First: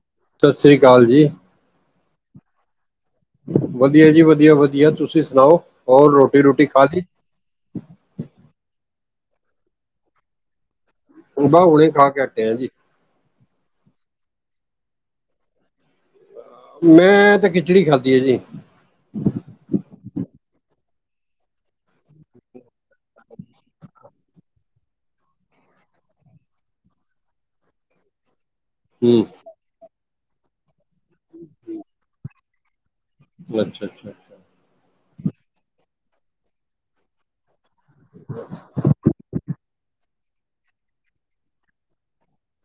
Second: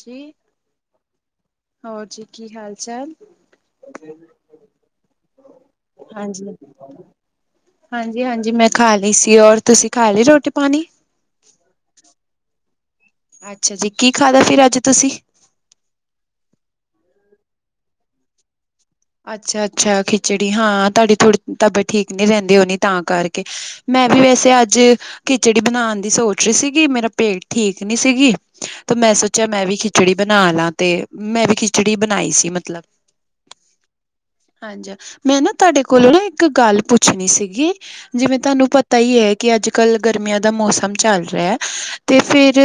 ਜੀ, ਸਤਿ ਸ਼੍ਰੀ ਅਕਾਲ ਜੀ, ਹੋਰ ਜੀ ਕੀ ਹਾਲ ਚਾਲ? ਵਧੀਆ ਜੀ, ਵਧੀਆ-ਵਧੀਆ ਤੁਸੀਂ ਸੁਣਾਓ? ਹੋਰ ਰੋਟੀ ਰੁਟੀ ਖਾ ਲਈ? ਹਾਂਜੀ-ਹਾਂਜੀ, ਮੈਂ ਖਾ ਲਈ ਸੀ ਔਰ ਤੁਸੀਂ ਖਾ ਲਈ ਰੋਟੀ ਪਾਣੀ? ਹੁਣ ਹੁਣੇ ਖਾ ਕੇ ਹੱਟਿਆ ਜੀ। ਅੱਛਾ ਜੀ ਕੀ, ਖਾਦਾ ਫਿਰ ਅੱਜ ਤੁਸੀਂ? ਮੈਂ ਤੇ ਖਿਚੜੀ ਖਾਧੀ ਆ ਜੀ। ਅੱਛਾ-ਅੱਛਾ, ਖਿਚੜੀ ਹਾਂ ਤੁਹਾਡੀ ਥੋੜੀ ਤਬੀਅਤ ਠੀਕ ਨੀ ਰਹਿੰਦੀ ਹੋਣੀ ਤਾਂ ਕਰਕੇ। ਮੈਂ ਵੀ ਵੈਸੇ ਅੱਜ ਖਿਚੜੀ ਬਣਾਣ ਦੀ ਸੋਚ ਰਹੀ ਸੀਗੀ। ਮੇਰਾ ਪੇਟ ਠੀਕ ਨੀ ਸੀਗੀ। ਤੇ ਮੈਂ ਹੂੰ ਸੋਚਿਆ ਮੈਂ ਵੀ ਖਿਚੜੀ ਬਣਾ ਲਾ ਤੇ ਮੈਂ ਵੀ ਖਿਚੜੀ ਬਣਾਈ ਸੀ ਮਤਲਬ। ਅੱਛਾ-ਅੱਛਾ, ਹਾਂਜੀ, ਮੈਂ ਨਾ ਤੁਹਾਡੇ ਕੋਲੋਂ ਨਾ ਇੱਕ ਗੱਲ ਪੁੱਛਣੀ ਸੀਗੀ। ਜਿਵੇਂ ਤੁਹਾਨੂੰ ਪਤਾ ਈ ਐ ਕਿ ਅੱਜ ਅੱਜ-ਕੱਲ੍ਹ, ਗਰਮੀਆਂ ਦਾ ਮੌਸਮ ਚੱਲ ਰਿਹਾ ਤੇ ਫਿਰ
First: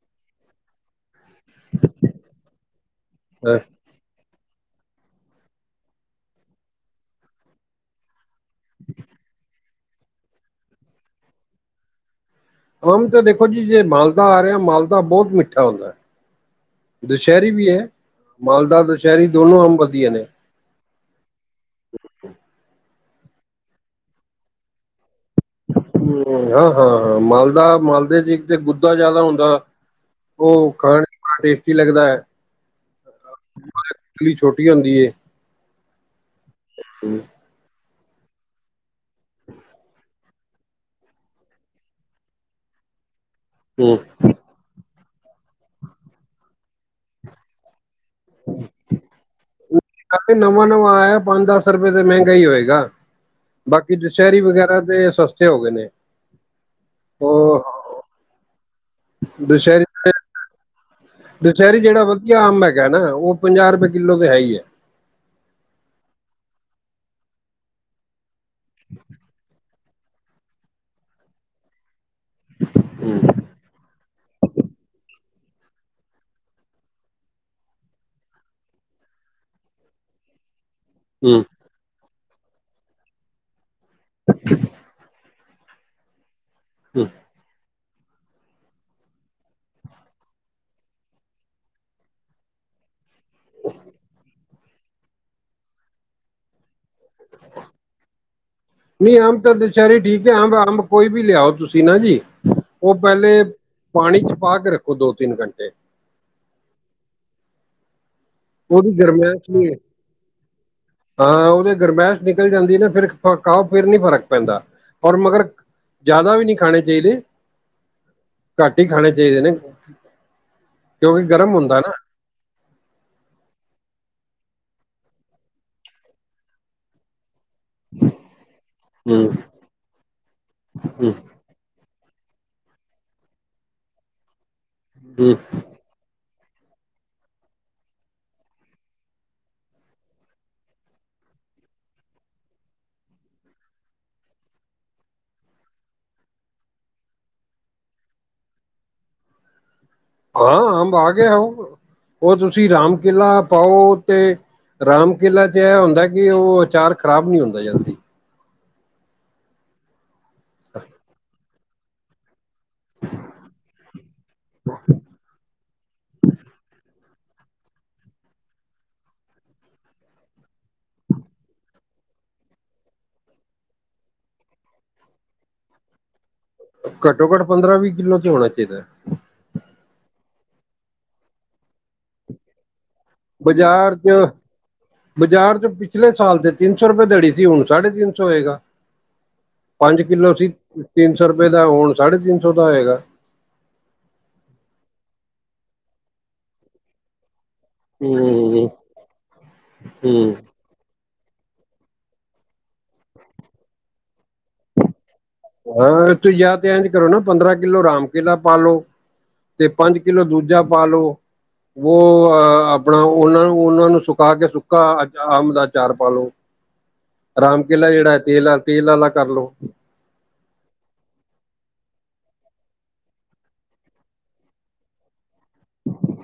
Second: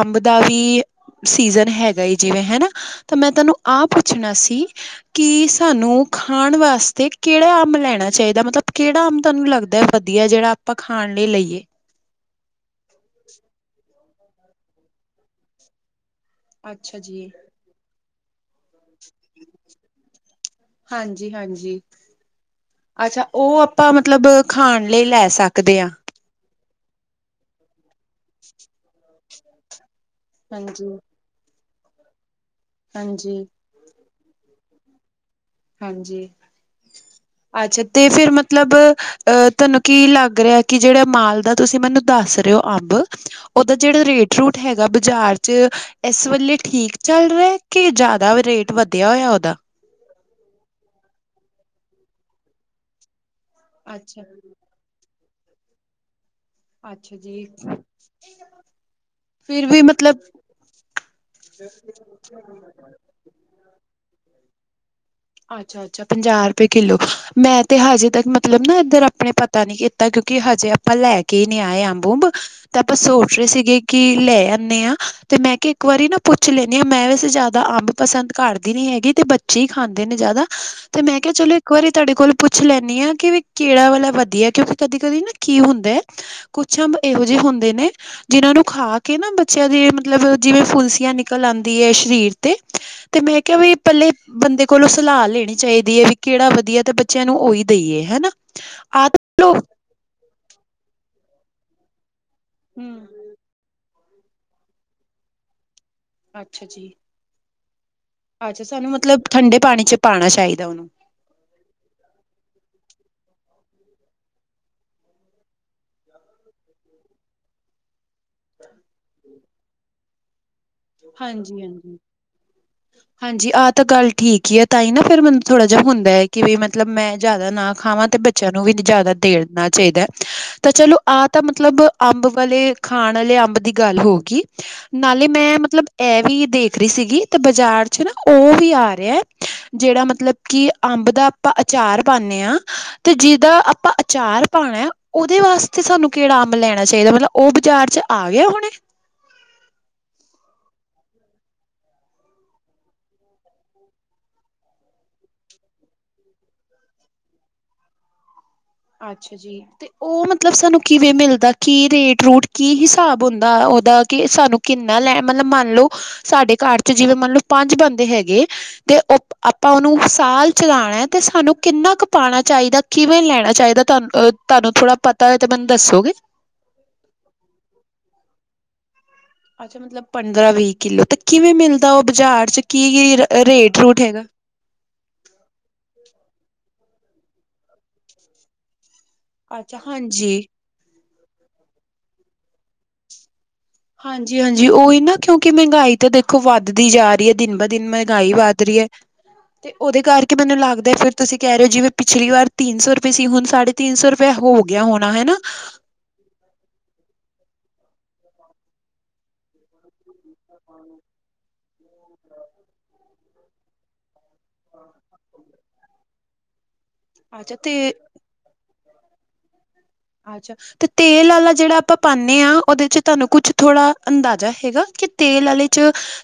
ਅੰਬ ਦਾ ਵੀ ਸੀਜਨ ਹੈਗਾ ਜਿਵੇਂ ਹਨਾ ਤਾਂ ਮੈਂ ਤੁਹਨੂੰ ਅੱਛਾ। ਅਹ, ਆਹ ਪੁੱਛਣਾ ਸੀ ਕਿ ਤੁਹਾਨੂੰ ਖਾਣ ਵਾਸਤੇ ਕਿਹੜਾ ਅੰਬ ਲੈਣਾ ਚਾਹੀਦਾ ਮਤਲਬ ਕਿਹੜਾ ਅੰਬ ਤੁਹਾਨੂੰ ਲੱਗਦਾ ਵਧੀਆ ਜਿਹੜਾ ਆਪਾਂ ਖਾਣ ਲਈ ਲਈਏ। ਆਮ ਤਾਂ ਦੇਖੋ ਜੀ ਜੇ ਮਾਲਦਾ ਆ ਰਿਹਾ ਮਾਲਦਾ ਬਹੁਤ ਮਿੱਠਾ ਹੁੰਦਾ। ਅੱਛਾ ਜੀ ਦੁਸਹਿਰੀ ਵੀ ਐ ਮਾਲਦਾ ਦੁਸਹਿਰੀ ਦੋਨੋ ਅੰਬ ਵਧੀਆ ਨੇ। ਹਾਂਜੀ-ਹਾਂਜੀ, ਅੱਛਾ, ਉਹ ਆਪਾਂ ਮਤਲਬ ਖਾਣ ਲਈ ਲੈ ਸਕਦੇ ਆ। ਹੂੰ, ਹਾਂ-ਹਾਂ, ਹਾਂ ਮਾਲਦਾ ਮਾਲਦੇ ਚ ਇੱਕ ਤੇ ਗੁੱਦਾ ਜਿਆਦਾ ਹੁੰਦਾ। ਉਹ ਹਾਂਜੀ ਖਾਣ ਚ ਬੜਾ ਟੇਸਟੀ ਲੱਗਦਾ। ਹਾਂਜੀ, ਲੀ ਛੋਟੀ ਹੁੰਦੀ ਏ ਹਾਂਜੀ ਹਮ ਅੱਛਾ ਤੇ ਫੇਰ ਮਤਲਬ ਅਹ ਤੁਹਾਨੂੰ ਕੀ ਲੱਗ ਰਿਹਾ ਕਿ ਜਿਹੜਾ ਮਾਲ ਦਾ ਤੁਸੀਂ ਮੈਨੂੰ ਦੱਸ ਰਹੇ ਹੋ ਅੰਬ ਉਹਦਾ ਹੂੰ। ਜਿਹੜਾ ਰੇਟ ਰੂਟ ਹੈਗਾ ਬਾਜ਼ਾਰ 'ਚ ਇਸ ਵੇਲੇ ਠੀਕ ਚੱਲ ਰਿਹਾ ਕੀ ਜਿਆਦਾ ਰੇਟ ਵਧਿਆ ਹੋਇਆ ਉਹਦਾ ਕ ਨਵਾਂ ਨਵਾਂ ਆਇਆ ਪੰਜ ਦਸ ਰੁਪਏ ਤੇ ਮਹਿੰਗਾ ਹੀ ਹੋਏਗਾ ਬਾਕੀ ਅੱਛਾ ਦੁਸਹਿਰੀ ਵਗੈਰਾ ਤੇ ਸਸਤੇ ਹੋ ਗਏ ਨੇ ਅੱਛਾ ਜੀ ਉਹ ਫਿਰ ਵੀ ਦੁਸਹਿਰੀ ਮਤਲਬ ਦੁਸਹਿਰੀ ਜਿਹੜਾ ਵਧੀਆ ਆਮ ਹੈਗਾ ਨਾ ਉਹ ਪੰਜਾਹ ਰੁਪਏ ਕਿੱਲੋ ਤੇ ਹੈ ਹੀ ਹੈ ਅੱਛਾ ਅੱਛਾ ਪੰਜਾਹ ਰੁਪਏ ਕਿਲੋ ਮੈਂ ਤੇ ਹਜੇ ਤੱਕ ਮਤਲਬ ਨਾ ਇੱਧਰ ਆਪਣੇ ਪਤਾ ਨੀ ਕਿ ਤਾਂ ਕਿਉਂਕਿ ਹਜੇ ਆਪਾਂ ਲੈ ਕੇ ਹੀ ਨਹੀਂੀ ਆਏ ਆ ਬੂੰਬ ਤੇ ਆਪਾਂ ਸੋਚ ਰਹੇ ਸੀਗੇ ਕਿ ਲੈ ਆਦੇ ਹਾਂ ਤੇ ਮੈਂ ਕਿਹਾ ਇੱਕ ਵਾਰੀ ਨਾ ਪੁੱਛ ਲੈਂਦੀ ਹਾਂ ਮੈਂ ਵੈਸੇ ਜ਼ਿਆਦਾ ਅੰਬ ਪਸੰਦ ਕਰਦੀ ਨੀ ਹੈਗੀ ਤੇ ਬੱਚੇ ਹੀ ਖਾਂਦੀ ਨੇ ਜ਼ਿਆਦਾ ਤੇ ਮੈਂ ਕਿਹਾ ਹੂੰ ਚਲੋ ਇੱਕ ਵਾਰੀ ਤੁਹਾਡੇ ਕੋਲ ਪੁੱਛ ਲੈਂਦੀ ਆਾਂ ਕਿ ਵੀ ਕਿੜਾ ਵਾਲਾ ਵਧੀਆ ਕਿਉਂਕਿ ਕਦੀ ਕਦੀ ਨਾ ਕੀ ਹੁੰਦਾ ਹੈ ਕੁੱਛੰਬ ਹੂੰ ਇਹੋ ਜਿਹੇ ਹੁੰਦੇ ਨੇ ਜਿਹਨਾਂ ਨੂੰ ਖਾ ਕੇ ਨਾ ਬੱਚਿਆਂ ਦੀ ਮਤਲਬ ਜਿਵੇਂ ਫੁਲਸੀਆਂ ਨਿਕਲ ਆਉਂਦੀ ਹੈ ਸ਼ਰੀਰ ਤੇ ਤੇ ਮੈਂ ਕਿਹਾ ਵੀ ਪਹਿਲੇ ਬੰਦੇ ਕੋਲੋਂ ਸਲਾਹ ਲੈਣੀ ਚਾਹੀਦੀ ਏ। ਵੀ ਕਿਹੜਾ ਵਧੀਆ ਤੇ ਬੱਚਿਆਂ ਨੂੰ ਉਹੀ ਦੇਈਏ ਹੈਨਾ। ਆਹ [unintelligible] ਚਾਰੇ ਠੀਕ ਹੈ। ਅੰਬ, ਅੰਬ ਕੋਈ ਵੀ ਲਿਆਓ ਤੁਸੀਂ ਨਾ ਜੀ ਉਹ ਹਮ ਪਹਿਲੇ ਪਾਣੀ ਚ ਪਾ ਕੇ ਰੱਖੋ ਦੋ ਤਿੰਨ ਘੰਟੇ ਅੱਛਾ ਜੀ, ਅੱਛਾ ਸਾਨੂੰ ਉਹਦੀ ਮਤਲਬ ਗਰਮੈਸ਼ ਠੰਡੇ ਨੀ ਪਾਣੀ ਚ ਪਾਣਾ ਚਾਹੀਦਾ ਉਹਨੂੰ ਹਾਂ ਉਹਦੇ ਗਰਮਹਿਸ਼ ਨਿਕਲ ਜਾਂਦੀ ਨਾ ਫਿਰ ਫਕਾਓ ਫਿਰ ਨੀ ਫ਼ਰਕ ਪੈਂਦਾ ਔਰ ਮਗਰ ਜ਼ਿਆਦਾ ਵੀ ਨਹੀਂ ਖਾਣੇ ਚਾਹੀਦੇ। ਘੱਟ ਹੀ ਖਾਣੇ ਚਾਹੀਦੇ ਨੇ, ਕਿਉਂਕਿ ਹਾਂਜੀ ਗਰਮ ਹੁੰਦਾ ਨਾ। ਹਾਂਜੀ [inaudible] ਹਾਂਜੀ ਆਹ ਤਾਂ ਗੱਲ ਠੀਕ ਹੀ ਹੈ ਤਾਂ ਹੀ ਨਾ ਫ਼ਿਰ ਮੈਨੂੰ ਥੋੜ੍ਹਾ ਜਿਹਾ ਹੁੰਦਾ ਹੈ ਕਿ ਵੀ ਮਤਲਬ ਮੈਂ ਜ਼ਿਆਦਾ ਨਾ ਖਾਵਾਂ ਤੇ ਬੱਚਿਆਂ ਨੂੰ ਵੀ ਜ਼ਿਆਦਾ ਹੂੰ ਦੇਨਾ ਚਾਹੀਦਾ ਹੈ ਤਾਂ ਚਲੋ ਹੂੰ ਆ ਤਾਂ ਮਤਲਬ ਅੰਬ ਵਾਲੇ ਖਾਣ ਵਾਲੇ ਅੰਬ ਦੀ ਗੱਲ ਹੋ ਗਈ ਨਾਲੇ ਹੂੰ ਮੈਂ ਮਤਲਬ ਇਹ ਵੀ ਦੇਖ ਰਹੀ ਸੀਗੀ ਤੇ ਬਾਜ਼ਾਰ ਚ ਨਾ ਉਹ ਵੀ ਆ ਰਿਹਾ ਜਿਹੜਾ ਮਤਲਬ ਕਿ ਅੰਬ ਦਾ ਆਪਾਂ ਅਚਾਰ ਪਾਉਦੇ ਹਾਂ ਤੇ ਜਿਦਾ ਆਪਾਂ ਅਚਾਰ ਪਾਉਣਾ ਉਹਦੇ ਵਾਸਤੇ ਸਾਨੂੰ ਕਿਹੜਾ ਅੰਬ ਲੈਣਾ ਚਾਹੀਦਾ ਮਤਲਬ ਉਹ ਬਾਜ਼ਾਰ ਚ ਆ ਗਿਆ ਹੁਣੈ। ਹਾਂ ਅੰਬ ਆ ਗਿਆ ਹਾਊ, ਉਹ ਤੁਸੀਂ ਰਾਮ ਕੇਲਾ ਪਾਓ ਤੇ ਰਾਮ ਕੇਲਾ ਚ ਇਹ ਹੁੰਦਾ ਕਿ ਉਹ ਅਚਾਰ ਖ਼ਰਾਬ ਨੀ ਹੁੰਦਾ ਜਲਦੀ। ਅੱਛਾ ਜੀ, ਤੇ ਉਹ ਮਤਲਬ ਸਾਨੂੰ ਕਿਵੇਂ ਮਿਲਦਾ ਕੀ ਰੇਟ ਰੂਟ ਕੀ ਹਿਸਾਬ ਹੁੰਦਾ ਉਹਦਾ ਕਿ ਸਾਨੂੰ ਕਿੰਨਾ ਲੈ ਮਤਲਬ ਮੰਨ ਲਓ ਸਾਡੇ ਘਰ ਚ ਜਿਵੇਂ ਮੰਨਲਓ ਪੰਜ ਬੰਦੇ ਹੈਗੇ ਤੇ ਅਪ ਆਪਾਂ ਉਹਨੂੰ ਸਾਲ ਚਲਾਣੈ ਤੇ ਸਾਨੂੰ ਕਿੰਨਾ ਕੁ ਪਾਣਾ ਚਾਹੀਦਾ ਕਿਵੇਂ ਲੈਣਾ ਚਾਹੀਦਾ, ਤੁਹਾਨੂੰ ਅ ਤੁਹਾਨੂੰ ਥੋੜਾ ਪਤਾ ਹੋਏ ਤੇ ਮੈਨੂੰ ਦੱਸੋਗੇ। ਘੱਟੋ ਘੱਟ ਪੰਦਰਾਂ ਵੀਹ ਕਿੱਲੋ ਤੇ ਹੋਣਾ ਚਾਹੀਦੈ। ਅੱਛਾ ਮਤਲਬ ਪੰਦਰਾਂ ਵੀਹ ਕਿੱਲੋ ਤੇ ਕਿਵੇਂ ਮਿਲਦਾ ਉਹ ਬਾਜ਼ਾਰ ਚ ਕੀ, ਕੀ ਰੇਟ ਬਾਜ਼ਾਰ ਰੂਟ ਚ ਹੈਗਾ। ਬਾਜ਼ਾਰ ਚ ਪਿਛਲੇ ਸਾਲ ਤੇ ਤਿੰਨ ਸੌ ਰੁਪਏ ਦੜੀ ਸੀ ਹੁਣ ਸਾਢੇ ਤਿੰਨ ਸੌ ਹੋਏਗਾ। ਅੱਛਾ ਪੰਜ ਕਿੱਲੋ ਹਾਂਜੀ। ਸੀ ਤਿੰਨ ਸੌ ਰੁਪਏ ਦਾ ਹੁਣ ਸਾਢੇ ਤਿੰਨ ਸੌ ਦਾ ਹੋਏਗਾ। ਹਾਂਜੀ, ਹਾਂਜੀ ਉਹੀ ਨਾ ਕਿਉਂਕਿ ਮਹਿੰਗਾਈ ਤਾਂ ਦੇਖੋ ਵੱਧਦੀ ਜਾ ਰਹੀ ਦਿਨ ਬ ਦਿਨ ਮਹਿੰਗਾਈ ਵੱਧ ਹੂੰ ਰਹੀ ਏ। ਤੇ ਉਹਦੇ ਹੂੰ ਕਰਕੇ ਮੈਨੂੰ ਲੱਗਦਾ ਫਿਰ ਤੁਸੀਂ ਕਹਿ ਰਹੇ ਓ ਜਿਵੇਂ ਪਿਛਲੀ ਵਾਰ ਤਿੰਨ ਸੌ ਰੁਪਏ ਸੀ ਹੁਣ ਸਾਢੇ ਤਿੰਨ ਸੌ ਰੁਪਏ ਹੋ ਗਿਆ ਹੋਣਾ ਹੈਨਾ ਹਾਂ, ਤੁਸੀਂ ਜਾਂ ਤੇ ਇੰਝ ਕਰੋ ਨਾ ਪੰਦਰਾਂ ਕਿੱਲੋ ਰਾਮ ਕੇਲਾ ਪਾ ਲੋ ਤੇ ਪੰਜ ਕਿਲੋ ਦੂਜਾ ਪਾ ਲੋ। ਵੋ ਅ ਆਪਣਾ ਉਹਨਾਂ ਨੂੰ ਉਹਨਾਂ ਨੂੰ ਸੁਕਾ ਕੇ ਸੁੱਕਾ ਅਚ ਅੰਮ ਦਾ ਅਚਾਰ ਪਾ ਲੋ। ਅੱਛਾ ਰਾਮ ਕੇਲਾ ਤੇ ਜਿਹੜਾ ਐ ਤੇਲ ਤੇਲ ਆਲਾ ਕਰਲੋ। ਅੱਛਾ। ਤੇ ਤੇਲ ਆਲਾ ਜਿਹੜਾ ਆਪਾਂ ਪਾਨੇ ਆ ਉਹਦੇ ਚ ਤੁਹਾਨੂੰ ਕੁਛ ਥੋੜ੍ਹਾ ਅੰਦਾਜ਼ਾ ਹੈਗਾ ਕਿ ਤੇਲ ਆਲੇ ਚ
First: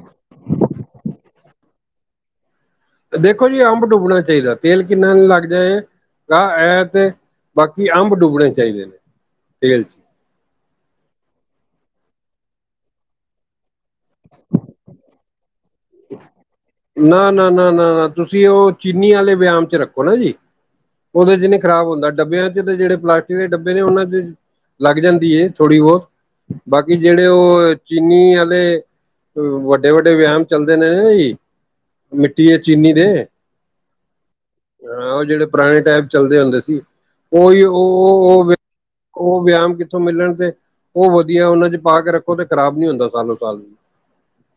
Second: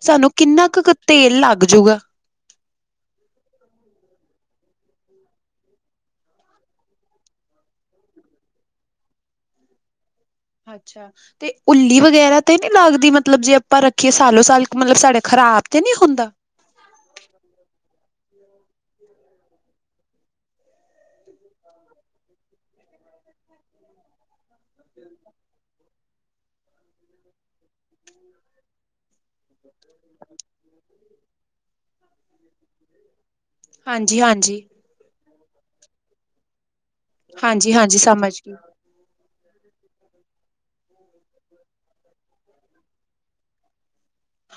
ਸਾਨੂੰ ਕਿੰਨਾ ਕ ਤੇਲ ਲੱਗ ਜੂਗਾ। ਦੇਖੋ ਜੀ, ਅੰਬ ਡੁੱਬਣਾ ਚਾਹੀਦਾ ਤੇਲ ਕਿੰਨਾ ਲੱਗ ਜਾਏ ਆ ਇਹ ਤੇ ਬਾਕੀ ਅੰਬ ਡੁੱਬਣੇ ਚਾਹੀਦੇ ਨੇ ਤੇਲ ਚ। ਅੱਛਾ। ਤੇ ਉੱਲੀ ਵਗੈਰਾ ਤੇ ਨੀ ਲੱਗਦੀ ਮਤਲਬ ਜੇ ਆਪਾਂ ਰੱਖੀਏ ਸਾਲੋ ਸਾਲ ਮਤਲਬ ਸਾਡੇ ਖ਼ਰਾਬ ਤੇ ਨੀ ਹੁੰਦਾ। ਨਾ, ਨਾ, ਨਾ, ਨਾ, ਨਾ ਤੁਸੀਂ ਉਹ ਚੀਨੀ ਵਾਲੇ ਵਿਆਮ ਚ ਰੱਖੋ ਨਾ ਜੀ। ਉਹਦੇ ਚ ਨੀ ਖਰਾਬ ਹੁੰਦਾ ਡੱਬਿਆਂ ਚ ਤੇ ਜਿਹੜੇ ਪਲਾਸਟਿਕ ਦੇ ਡੱਬੇ ਨੇ ਉਹਨਾਂ ਚ ਲੱਗ ਜਾਂਦੀ ਏ ਥੋੜੀ ਬਹੁਤ ਬਾਕੀ ਜਿਹੜੇ ਉਹ ਚੀਨੀ ਆਲੇ ਵੱਡੇ-ਵੱਡੇ, ਵਿਆਮ ਚੱਲਦੇ ਨੇ ਨਾ ਜੀ ਮਿੱਟੀ ਦੇ ਚੀਨੀ ਦੇ ਹਾਂਜੀ-ਹਾਂਜੀ। ਹਾਂ ਉਹ ਜਿਹੜੇ ਪੁਰਾਣੇ ਟਾਈਮ ਚੱਲਦੇ ਹੁੰਦੇ ਸੀ। ਉਹੀ ਹਾਂਜੀ ਉਹ ਹਾਂਜੀ ਸਮਝ ਗਈ ਓ-ਓ ਉਹ ਵਿਆਮ ਕਿੱਥੋਂ ਮਿਲਣ ਤੇ ਉਹ ਵਧੀਆ ਉਹਨਾਂ ਚ ਪਾ ਕੇ ਰੱਖੋ ਤੇ ਖਰਾਬ ਨੀ ਹੁੰਦਾ ਸਾਲੋ-ਸਾਲ।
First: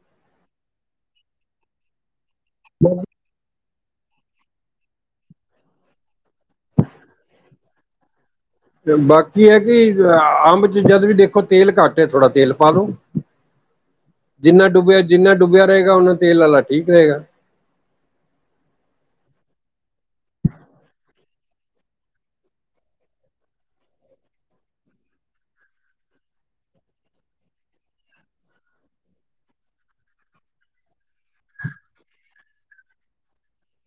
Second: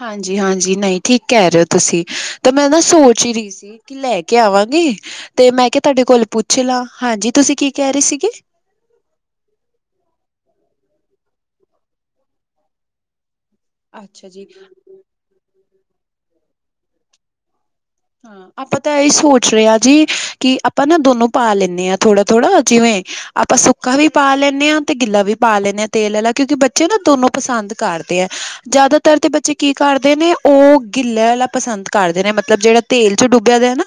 ਹਾਂਜੀ-ਹਾਂਜੀ ਨਹੀਂ ਠੀਕ ਕਹਿ ਰਹੇ ਹੋ, ਤੁਸੀਂ ਤਾਂ ਮੈਂ ਨਾ ਸੋਚ ਹੀ ਰਹੀ ਸੀ। ਕੀ ਲੈ ਕੇ ਆਵਾਂਗੇ, ਤੇ ਮੈਂ ਕਿਹਾ ਤੁਹਾਡੇ ਕੋਲ ਪੁੱਛ ਲਾਂ ਹਾਂਜੀ ਤੁਸੀਂ ਕੀ ਕਹਿ ਰਹੇ ਸੀਗੇ। ਬਾਕੀ ਹੈ ਕਿ ਅੰਬ ਚ ਜਦ ਵੀ ਦੇਖੋ ਤੇਲ ਘੱਟ ਹੈ ਥੋੜਾ ਤੇਲ ਪਾ ਲੋ ਅੱਛਾ [inaudible] ਜੀ ਜਿੰਨਾ ਡੁੱਬਿਆ ਜਿੰਨਾ ਡੁੱਬਿਆ ਰਹੇਗਾ ਓਨਾ ਤੇਲ ਵਾਲਾ ਠੀਕ ਰਹੇਗਾ। ਹਾਂ ਆਪਾਂ ਤਾਂ ਇਹਹੀ ਸੋਚ ਰਹੇ ਹਾਂ ਜੀ, ਕਿ ਆਪਾਂ ਨਾ ਦੋਨੋ ਪਾ ਲੈਂਦੇ ਹਾਂ ਥੋੜਾ-ਥੋੜਾ ਜਿਵੇਂ ਆਪਾਂ ਸੁੱਕਾ ਵੀ ਪਾ ਲੈਂਦੇ ਹਾਂ, ਤੇ ਗਿੱਲਾ ਵੀ ਪਾ ਲੈਂਦੇ ਹਾਂ ਤੇਲ ਵਾਲਾ ਕਿਉਂਕਿ ਬੱਚੇ ਨਾ ਦੋਨੋਂ ਪਸੰਦ ਕਰਦੇ ਆ। ਜ਼ਿਆਦਾਤਰ ਤੇ ਬੱਚੇ ਕੀ ਕਰਦੇ ਨੇ ਉਹ ਗਿੱਲਲੇ ਵਾਲਾ ਪਸੰਦ ਕਰਦੇ ਨੇ ਮਤਲਬ ਜਿਹੜਾ ਤੇਲ ਚ ਡੁੱਬਿਆ ਦੇ ਨਾ,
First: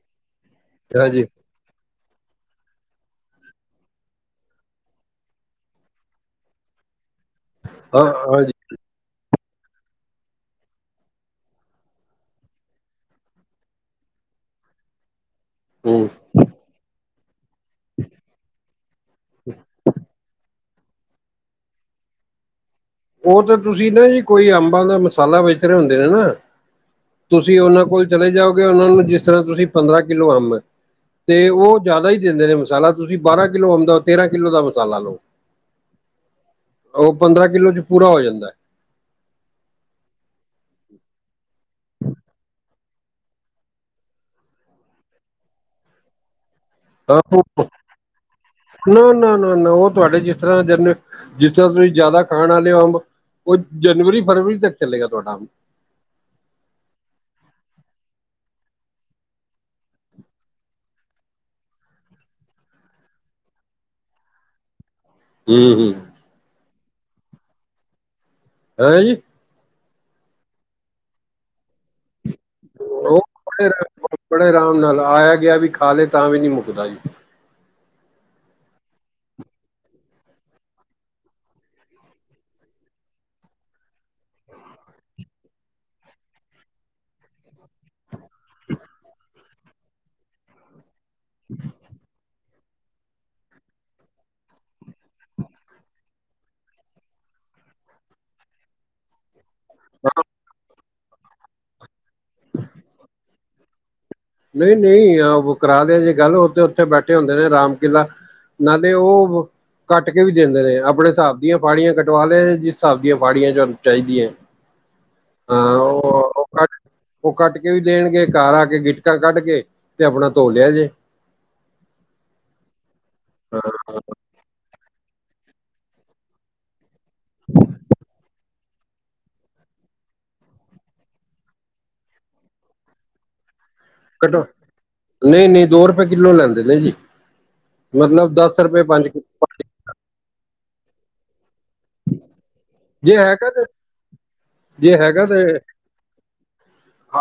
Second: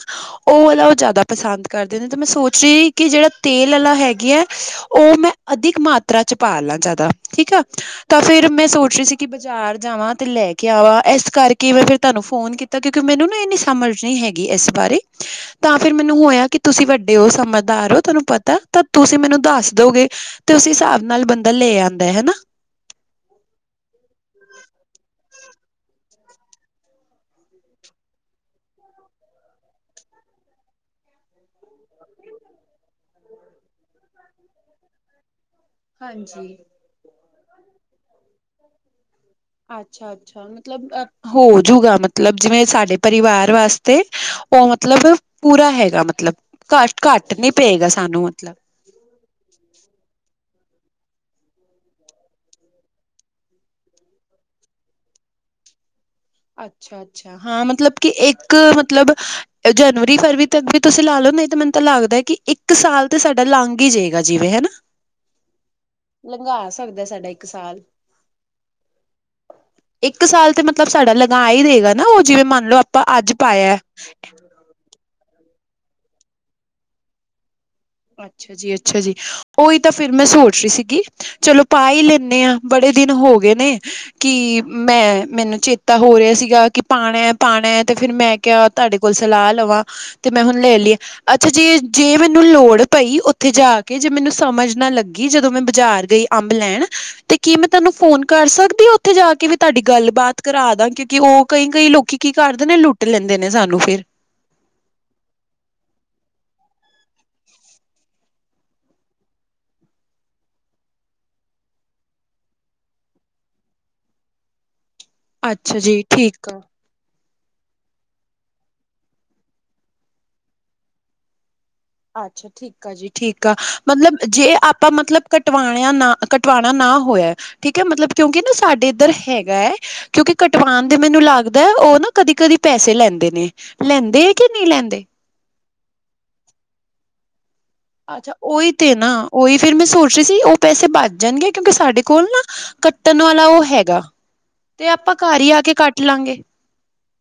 ਉਹ ਵਾਲਾ ਉਹ ਜ਼ਿਆਦਾ ਹਾਂਜੀ ਪਸੰਦ ਕਰਦੇ ਨੇ ਤੇ ਮੈਂ ਸੋਚ ਰਹੀ ਕਿ ਜਿਹੜਾ ਤੇਲ ਵਾਲਾ ਹੈਗੀ ਹੈ, ਉਹ ਮੈਂ ਅਧਿਕ ਮਾਤ [unintelligible] ਾਂ ਚ ਪਾ ਲਾ ਜਿਆਦਾ ਠੀਕ ਆ ਹਾਂ ਤਾਂ ਫੇਰ, ਹਾਂਜੀ ਮੈਂ ਸੋਚ ਰਹੀ ਸੀ। ਕਿ ਬਾਜ਼ਾਰ ਜਾਵਾਂ ਤੇ ਲੈ ਕੇ ਆਵਾਂ ਇਸ ਕਰਕੇ ਮੈਂ ਫਿਰ ਤੁਹਾਨੂੰ ਫੋਨ ਕੀਤਾ। ਕਿਉਂਕਿ ਮੈਨੂੰ ਨਾ ਇਹਨੀ ਸਮਝ ਨਹੀਂ ਹੈਗੀ, ਇਸ ਬਾਰੇ ਤਾਂ ਫਿਰ ਹੂੰ ਮੈਨੂੰ ਹੋਇਆ ਕਿ ਤੁਸੀਂ ਵੱਡੇ ਹੋ ਸਮ ਦਾਰ ਓ ਤੁਹਾਨੂੰ ਪਤਾ ਤਾਂ ਤੁਸੀਂ ਮੈਨੂੰ ਦੱਸ ਦੋਗੇ ਤੇ ਉਸ ਹਿਸਾਬ ਨਾਲ ਬੰਦਾ ਲੈ ਆਂਦਾ ਹਨਾ ਉਹ ਤਾਂ ਤੁਸੀਂ ਨਾ ਜੀ ਕੋਈ ਅੰਬਾਂ ਦਾ ਮਸਾਲਾ ਵੇਚ ਰਹੇ ਹੁੰਦੇ ਨੇ ਨਾ ਤੁਸੀਂ ਉਹਨਾਂ ਕੋਲ ਚਲੇ ਜਾਓਗੇ ਉਹਨਾਂ ਨੂੰ ਜਿਸ ਤਰ੍ਹਾਂ ਤੁਸੀਂ ਪੰਦਰਾਂ ਕਿਲੋ ਅਮ ਐ ਤੇ ਉਹ ਜ਼ਿਆਦਾ ਹੀ ਦਿੰਦੇ ਨੇ ਮਸਾਲਾ ਤੁਸੀਂ ਬਾਰਾਂ ਕਿੱਲੋ ਆਉਂਦਾ ਉਹ ਤੇਰਾਂ ਕਿੱਲੋ ਦਾ ਮਸਾਲਾ [inaudible] ਹਾਂਜੀ। ਉਹ ਪੰਦਰਾਂ ਕਿੱਲੋ ਚ ਪੂਰਾ ਹੋ ਜਾਂਦਾ। ਅੱਛਾ-ਅੱਛਾ ਮਤਲਬ ਅ ਹੋਜੂਗਾ ਮਤਲਬ, ਜਿਵੇਂ ਸਾਡੇ ਪਰਿਵਾਰ ਵਾਸਤੇ ਉਹ ਮਤਲਬ ਪੂਰਾ ਹੈਗਾ ਮਤਲਬ, ਘੱਟ ਘੱਟ ਨੀ ਪਏਗਾ ਸਾਨੂੰ ਮਤਲਬ ਨਾ ਨਾ ਨਾ ਨਾ ਉਹ ਤੁਹਾਡੇ ਜਿਸ ਤਰ੍ਹਾਂ ਜਨੇ ਜਿਸ ਤਰ੍ਹਾਂ ਤੁਸੀਂ ਜ਼ਿਆਦਾ ਖਾਣ ਵਾਲੇ ਹੋ ਅੰਬ ਉਹ ਜਨਵਰੀ - ਫਰਵਰੀ ਤੱਕ ਚਲੇਗਾ ਤੁਹਾਡਾ ਅੱਛਾ-ਅੱਛਾ ਹਾਂ ਮਤਲਬ, ਕਿ ਇੱਕ ਮਤਲਬ ਜਨਵਰੀ-ਫਰਵਰੀ ਤੱਕ ਵੀ ਤੁਸੀਂ ਲਾ ਲਓ ਨਹੀਂ ਤੇ ਮੈਨੂੰ ਤਾਂ ਲੱਗਦਾ ਕਿ ਇੱਕ ਸਾਲ ਤੇ ਸਾਡਾ ਲੰਘ ਹੀ ਜਾਏਗਾ ਜਿਵੇਂ ਹਨਾ ਹਮ-ਹਮ, ਲੰਘਾ ਸਕਦਾ ਸਾਡਾ ਇੱਕ ਸਾਲ ਹੈ ਜੀ, [inaudible] ਇੱਕ ਸਾਲ ਤੇ ਮਤਲਬ ਸਾਡਾ ਲਗਾ ਹੀ ਰਹੇਗਾ। ਨਾ ਉਹ ਜਿਵੇਂ ਮੰਨ ਲਓ, ਆਪਾਂ ਉਹ ਅੱਜ ਬੜੇ ਪਾਇਆ ਬੜੇ ਆਰਾਮ ਨਾਲ ਆਇਆ ਗਿਆ ਵੀ ਖਾ ਲੇ ਤਾਂ ਵੀ ਨਹੀਂ ਮੁੱਕਦਾ ਜੀ। ਅੱਛਾ ਜੀ, ਅੱਛਾ ਜੀ। ਉਹੀ ਤਾਂ ਫਿਰ ਮੈਂ ਸੋਚ ਰਹੀ ਸੀਗੀ, ਚਲੋ ਪਾ ਈ ਲੈਂਨੇ ਹਾਂ ਬੜੇ ਦਿਨ ਹੋ ਗਏ ਨੇ ਕਿ ਮੈਂ-ਮੈਨੂੰ ਚੇਤਾ ਹੋ ਰਿਹਾ ਸੀਗਾ ਕਿ ਪਾਣੈ-ਪਾਣੈ ਤੇ ਫਿਰ ਮੈਂ ਕਿਆ ਤੁਹਾਡੇ ਕੋਲ ਸਲਾਹ ਲਵਾਂ, ਤੇ ਮੈਂ ਹੁਣ ਲੈ ਲੀ, ਅੱਛਾ ਜੇ -ਜੇ ਮੈਨੂੰ ਲੋੜ ਪਈ ਉੱਥੇ ਜਾ ਕੇ ਜੇ ਮੈਨੂੰ ਸਮਝ ਨਾ ਲੱਗੀ, ਜਦੋਂ ਮੈਂ ਬਾਜ਼ਾਰ ਗਈ ਅੰਬ ਲੈਣ। ਤੇ ਕੀ ਮੈਂ ਤੇਨੂ ਫੋਨ ਕਰ ਸਕਦੀ ਆ ਉੱਥੇ ਜਾ ਕੇ ਵੀ ਤਾਡੀ ਗੱਲਬਾਤ ਕਰਾ ਦਾ, ਕਿਉਂਕਿ ਉਹ, ਕਈ ਕਈ ਲੋਕੀ ਕੀ ਕਰਦੇ ਨੇ ਲੁੱਟ ਲੈਂਦੇ ਨੇ ਸਾਨੂੰ ਫਿਰ। ਨਹੀਂ ਨਹੀਂ, ਕਰਾ ਦੇ ਜੇ ਗੱਲ, ਉਹ ਤੇ ਉੱਥੇ ਬੈਠੇ ਹੁੰਦੇ ਨੇ ਰਾਮ ਕੇਲਾ ਨਾਲੇ ਉਹ ਕੱਟ ਕੇ ਵੀ ਦਿੰਦੇ ਨੇ। ਆਪਣੇ ਸਾਬ ਦੀਆਂ ਫਾੜੀਆਂ ਕਟਵਾ ਲਏ, ਜਿਸ ਸਾਬ ਦੀਆਂ ਫਾੜੀਆਂ ਚ ਚਾਹੀਦੀਆਂ। ਹਾਂ ਅੱਛਾ ਜੀ ਉਹ, ਉਹ ਠੀਕ ਆ ਕੱ, ਉਹ ਕੱਟ ਕੇ ਵੀ ਦੇਣਗੇ ਘਰ ਆ ਕੇ ਗਿੱਟ ਟਾਂ ਕੱਢ ਕੇ, ਤੇ ਆਪਣਾ ਧੋ ਲਿਆ ਜੇ। ਅੱਛਾ, ਠੀਕ ਆ ਜੀ, ਠੀਕ ਆ, ਹਾਂ ਮਤਲਬ ਜੇ ਆਪਾਂ ਮਤਲਬ ਕਟਵਾਣਿਆਂ ਨਾ ਕਟਵਾਉਣਾ ਨਾ ਹੋਇਆ, ਠੀਕ ਹੈ ਮਤਲਬ ਕਿਉਂਕਿ ਨਾ ਸਾਡੀ ਇੱਧਰ ਹੈਗਾ ਹੈ, ਕਿਉਂਕਿ ਕਟਵਾਨ ਦੇ ਮੈਨੂੰ ਲੱਗਦਾ ਹੈ ਉਹ ਨਾ ਕਦੀ ਕਦੀ ਪੈਸੇ ਲੈਂਦੇ ਨੇ। ਲੈਂਦੇ ਕਟ ਕਿ ਨੀ ਲੈਂਦੇ। ਨਹੀਂ ਨਹੀਂ ਦੋ ਰੁਪਏ ਕਿੱਲੋ ਲੈਂਦੇ ਨੇ ਜੀ, ਅੱਛਾ ਮਤਲਬ ਦਸ ਉਹੀ ਰੁਪਏ ਤੇ ਪੰਜ ਨਾ ਕਿ ਉਹੀ ਫਿਰ ਮੈਂ ਸੋਚ ਰਹੀ ਸੀ, ਉਹ ਪੈਸੇ ਬੱਚ ਜਾਣਗੇ ਕਿਉਂਕਿ ਸਾਡੇ ਕੋਲ ਨਾ ਜੇ ਕੱਟਣ ਵਾਲਾ ਹੈਗਾ ਤੇ ਉਹ ਹੈਗਾ, ਤੇ ਜੇ ਆਪਾਂ ਹੈਗਾ ਘਰ ਤੇ ਹੀ ਆ ਕੇ ਕੱਟ ਲਾਂਗੇ।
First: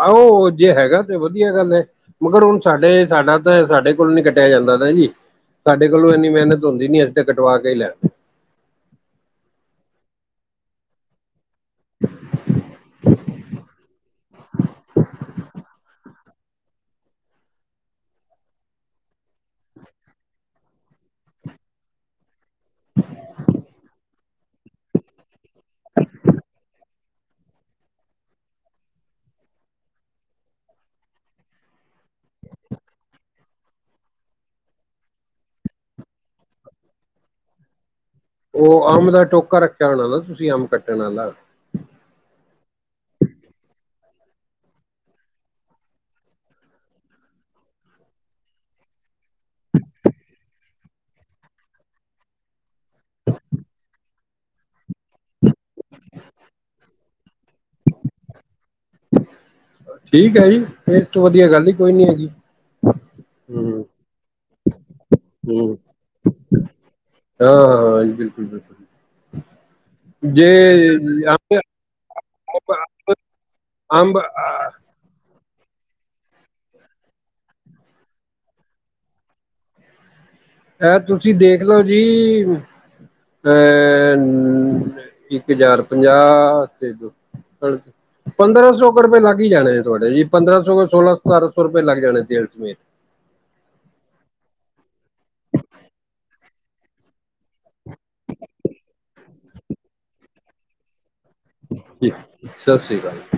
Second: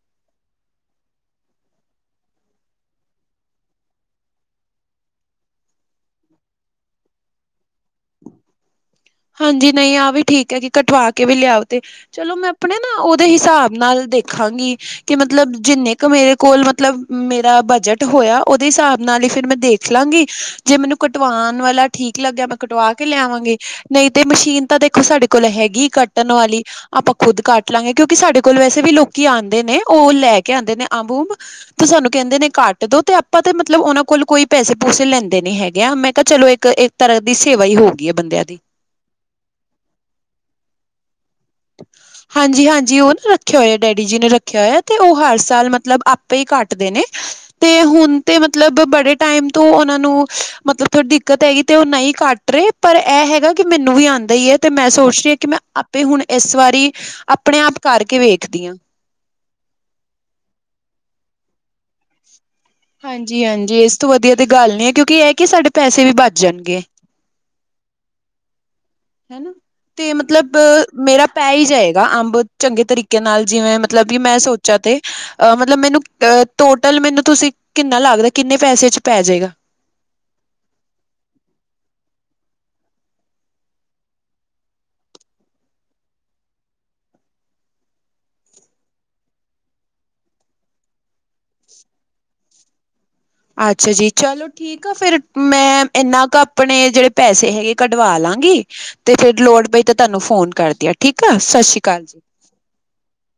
ਆਹੋ ਜੇ ਹੈਗਾ ਤੇ ਵਧੀਆ ਗੱਲ ਐ। ਮਗਰ ਹੁਣ ਸਾਡੇ ਸਾਡਾ ਤਾਂ ਸਾਡੇ ਕੋਲ ਨੀ ਕੱਟਿਆ ਜਾਂਦਾ ਨਾ ਜੀ। ਸਾਡੇ ਕੋਲੋਂ ਇੰਨੀ ਮਿਹਨਤ ਹੁੰਦੀ ਨੀ ਅਸੀਂ ਤੇ ਕਟਵਾ ਕੇ ਹੀ ਲਿਆਂਦੇ। ਹਾਂਜੀ, ਨਹੀਂ ਆਹ ਵੀ ਠੀਕ ਐ ਜੀ ਕਟਵਾ ਕੇ ਵੀ ਲਿਆਓ ਤੇ ਚਲੋ ਮੈਂ ਆਪਣੇ ਨਾ ਦੇ ਹਿਸਾਬ ਨਾਲ ਦੇਖਾਂਗੀ। ਕਿ ਮਤਲਬ ਜਿੰਨੇ ਕ ਮੇਰੇ ਕੋਲ ਮਤਲਬ ਮੇਰਾ ਬਜਟ ਹੋਇਆ ਉਹਦੇ ਹਿਸਾਬ ਨਾਲ ਹੀ ਫਿਰ ਮੈਂ ਦੇਖ ਲਾਂਗੀ ਜੇ ਮੈਨੂੰ ਕੱਟਵਾਣ ਵਾਲਾ ਠੀਕ ਲੱਗਿਆ ਮੈਂ ਕੱਟਵਾ ਕੇ ਲਿਆਵਾਂਗੀ। ਨਹੀਂ, ਤੇ ਮਸ਼ੀਨ ਤਾਂ ਦੇਖੋ ਸਾਡੇ ਕੋਲ ਹੈਗੀ ਕੱਟਣ ਵਾਲੀ। ਆਪਾਂ ਖੁੱਦ ਕੱਟ ਲਾਂਗੇ ਕਿਉਂਕਿ ਸਾਡੇ ਕੋਲ ਵੈਸੇ ਵੀ ਲੋਕੀ ਆਂਦੇ ਨੇ ਉਹ ਲੈ ਕੇ ਆਂਦੇ ਨੇ ਅੰਬ ਉਂਬ। ਤੇ ਸਾਨੂੰ ਕਹਿੰਦੇ ਨੇ ਕੱਟ ਦੋ, ਤੇ ਆਪਾਂ ਤੇ ਮਤਲਬ ਉਹਨਾਂ ਕੋਲ ਕੋਈ ਪੈਸੇ ਪੂਸੇ ਲੈਂਦੇ ਨੀ ਹੈਗੇ। ਆ ਮੈਂ ਕਿਹਾ ਚਲੋ ਇੱਕ ਇ ਤਰ੍ਹਾਂ ਦੀ ਸੇਵਾ ਹੀ ਹੋ ਗਈ ਏ ਬੰਦਿਆਂ ਦੀ। ਉਹ ਅੰਬ ਦਾ ਟੋਕਾ ਰੱਖਿਆ ਹੋਣਾ ਨਾ ਤੁਸੀਂ ਅੰਬ ਕੱਟਣ ਆਲਾ। ਹਾਂਜੀ-ਹਾਂਜੀ, ਉਹ ਨਾ ਰੱਖਿਆ ਹੋਇਆ ਡੈਡੀ ਜੀ ਨੇ ਰੱਖਿਆ ਹੋਇਆ ਤੇ ਉਹ ਹਰ ਸਾਲ ਮਤਲਬ ਆਪੇ ਹੀ ਕੱਟਦੇ ਨੇ। ਤੇ ਹੁਣ ਤੇ ਮਤਲਬ ਬੜੇ ਟਾਈਮ ਤੋਂ ਉਹਨਾਂ ਨੂੰ ਮਤਲਬ ਥੋੜੀ ਦਿੱਕਤ ਹੈਗੀ ਤੇ ਉਹ ਨਹੀਂ ਕੱਟ ਰੇ ਪਰ ਇਹ ਹੈਗਾ ਕਿ ਮੈਨੂੰ ਵੀ ਆਂਦਾ ਈ ਐ ਤੇ ਮੈਂ ਸੋਚ ਰਹੀ ਆ ਕਿ ਮੈਂ ਆਪੇ ਹੁਣ ਇਸ ਵਾਰੀ ਆਪਣੇ ਆਪ ਕਰਕੇ ਵੇਖਦੀ ਆ। ਠੀਕ ਹੈ ਜੀ, ਫਿਰ ਤੋਂ ਵਧੀਆ ਗੱਲ ਈ ਕੋਈ ਨੀ ਹੈਗੀ। ਹਾਂਜੀ-ਹਾਂਜੀ, ਹਮ ਇਸ ਤੋਂ ਵਧੀਆ ਤੇ ਗੱਲ ਨੀ ਹੈ ਕਿਉਂਕਿ ਇਹ ਆ ਕਿ ਸਾਡੇ ਪੈਸੇ ਵੀ ਬਚ ਜਾਣਗੇ। ਹਾਂ-ਹਾਂ, ਜੀ ਬਿਲਕੁਲ-ਬਿਲਕੁਲ, ਹੈਨਾ। ਤੇ ਮਤਲਬ ਮੇਰਾ ਪੈ ਅੰਬ ਹੀ ਜਾਏਗਾ ਅੰਬ ਚੰਗੇ ਤਰੀਕੇ ਨਾਲ ਜਿਵੇਂ ਮਤਲਬ ਕਿ ਅੰਬ ਮੈਂ ਸੋਚਾ ਤੇ ਅ ਮਤਲਬ ਮੈਨੂੰ ਅ ਟੋਟਲ ਮੈਨੂੰ ਤੁਸੀਂ ਕਿੰਨਾ ਲੱਗਦਾ ਕਿੰਨੇ ਪੈਸੇ ਚ ਪੈ ਜੇਗਾ। ਇਹ ਤੁਸੀਂ ਦੇਖਲੋ ਜੀ। ਅ ਇੱਕ ਹਜ਼ਾਰ ਪੰਜਾਹ ਤੇ ਦੋ ਹਾਂਜੀ ਪੰਦਰਾਂ ਸੌ ਕੁ ਰੁਪਏ ਲੱਗ ਹੀ ਜਾਣੇ ਤੁਹਾਡੇ ਜੀ ਪੰਦਰਾਂ ਸੌ ਸੋਲਾਂ ਸਤਾਰਾਂ ਸੌ ਰੁਪਏ ਲੱਗ ਜਾਣੇ ਤੇਲ ਸਮੇਤ ਅੱਛਾ ਜੀ ਚਲੋ। ਠੀਕ ਆ, ਫੇਰ ਮੈਂ ਇੰਨਾ ਕ ਆਪਣੇ ਜਿਹੜੇ ਪੈਸੇ ਹੈਗੇ ਕੱਢਵਾ ਲਾਂਗੀ। ਤੇ ਫੇਰ ਵੀ ਲੋੜ ਪਈ ਤਾਂ ਤੁਹਾਨੂੰ ਫੋਨ ਕਰਦੀ ਆ ਠੀਕ ਆ, ਸਤਿ ਸ੍ਰੀ ਅਕਾਲ ਜੀ। ਸਤਿ ਸ਼੍ਰੀ ਅਕਾਲ।